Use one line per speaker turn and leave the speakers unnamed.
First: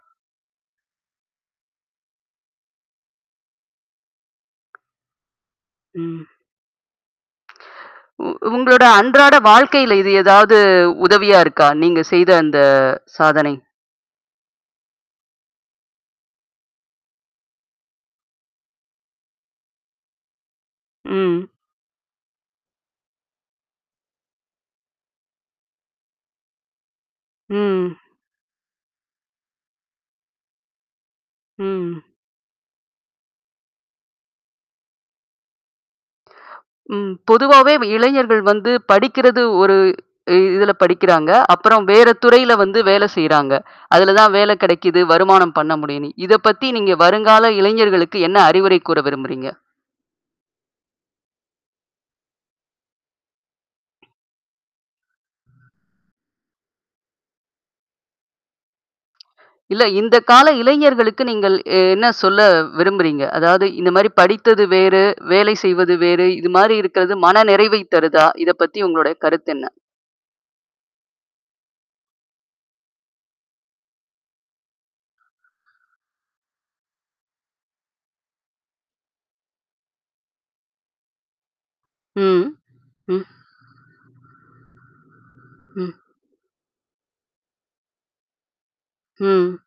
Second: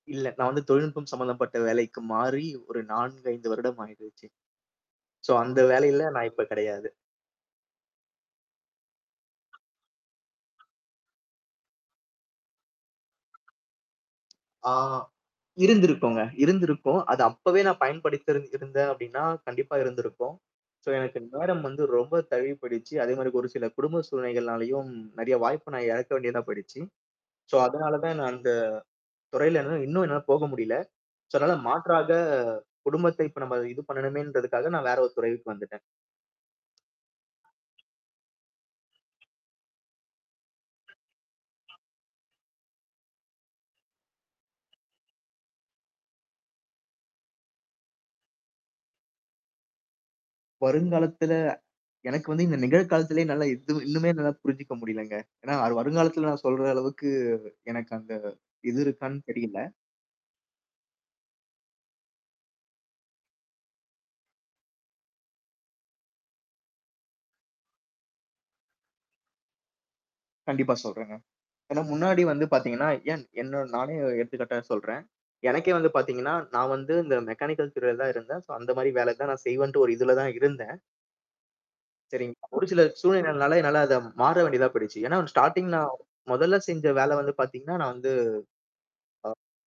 இல்ல. நான் வந்து தொழில்நுட்பம் சம்மந்தப்பட்ட வேலைக்கு மாறி ஒரு 4, 5 வருடம் ஆயிடுச்சு. சோ அந்த வேலையில
ம்.
நான் இப்ப கிடையாது.
உ உங்களோட அன்றாட வாழ்க்கையில இது ஏதாவது உதவியா இருக்கா? நீங்க செய்த அந்த சாதனை?
ஆ. இருந்திருக்குங்க. இருந்திருக்கும். அது அப்பவே நான் பயன்படுத்திரு இருந்தேன் அப்படின்னா கண்டிப்பா இருந்திருக்கும். சோ எனக்கு
ம்.
நேரம் வந்து ரொம்ப தழுவி போயிடுச்சி. அதே மாரி ஒரு சில குடும்ப சூழ்நிலைகள்னாலயும் நெறைய வாய்ப்பு நான் எழக்க வேண்டியதா போய்டுச்சு. சோ
ம்.
அதனால தான் நான் அந்த துறையில என்னால இன்னும் என்னால போக முடியல. சோ அதனால
ம்.
மாற்றாக குடும்பத்தை இப்ப நம்ம இது பண்ணணுமேன்றதுக்காக நான் வேற ஒரு துறைக்கு வந்துட்டன்.
ம். பொதுவாவே வ இளைஞர்கள் வந்து படிக்கிறது ஒரு இதுல படிக்கிறாங்க. அப்புறம் வேற துறையில வந்து வேலை செய்றாங்க. அதுல தான் வேலை கிடைக்குது, வருமானம் பண்ண முடியும்னு. இத பத்தி நீங்க வருங்கால இளைஞர்களுக்கு என்ன அறிவுரை கூற விரும்புறீங்க?
வருங்காலத்துல எனக்கு வந்து இந்த நிகழ காலத்திலேயே நல்லா இது இன்னுமே நல்லா புரிஞ்சுக்க முடியலங்க. ஏன்னா, அது வருங்காலத்தில நான் சொல்ற அளவுக்கு எனக்கு அந்த இது இருக்கான்னு தெரியல.
இல்ல இந்த கால இளைஞர்களுக்கு நீங்கள் அ என்ன சொல்ல விரும்புறீங்க? அதாவது இந்த மாரி படித்தது வேறு, வேலை செய்வது வேறு, இது மாரி இருக்கிறது மனநிறைவை தருதா? இத பத்தி உங்களுடைய கருத்து என்ன?
கண்டிப்பா சொல்றங்க. ஏனா முன்னாடி வந்து பாத்தீங்கன்னா, ஏன் என்ன நானே எடுத்துக்காட்டா சொல்றேன். எனக்கே வந்து பாத்தீங்கன்னா, நான் வந்து இந்த மெக்கானிக்கல் துறைல தான் இருந்தன். சோ அந்த மாரி வேலை தான் நான் செய்வேன் ஒரு இதுல தான் இருந்தன். சரிங்க.
ம்.
ஒரு சில
ம்.
சூழ்நிலைனால என்னால அத மாற வேண்டியதா போயிடுச்சு. ஏன்னா ஸ்டார்ட்டிங் நான்
ம்.
முதல்ல செஞ்ச வேல வந்து பாத்தீங்கன்னா, நான் வந்து ஆ
ம்.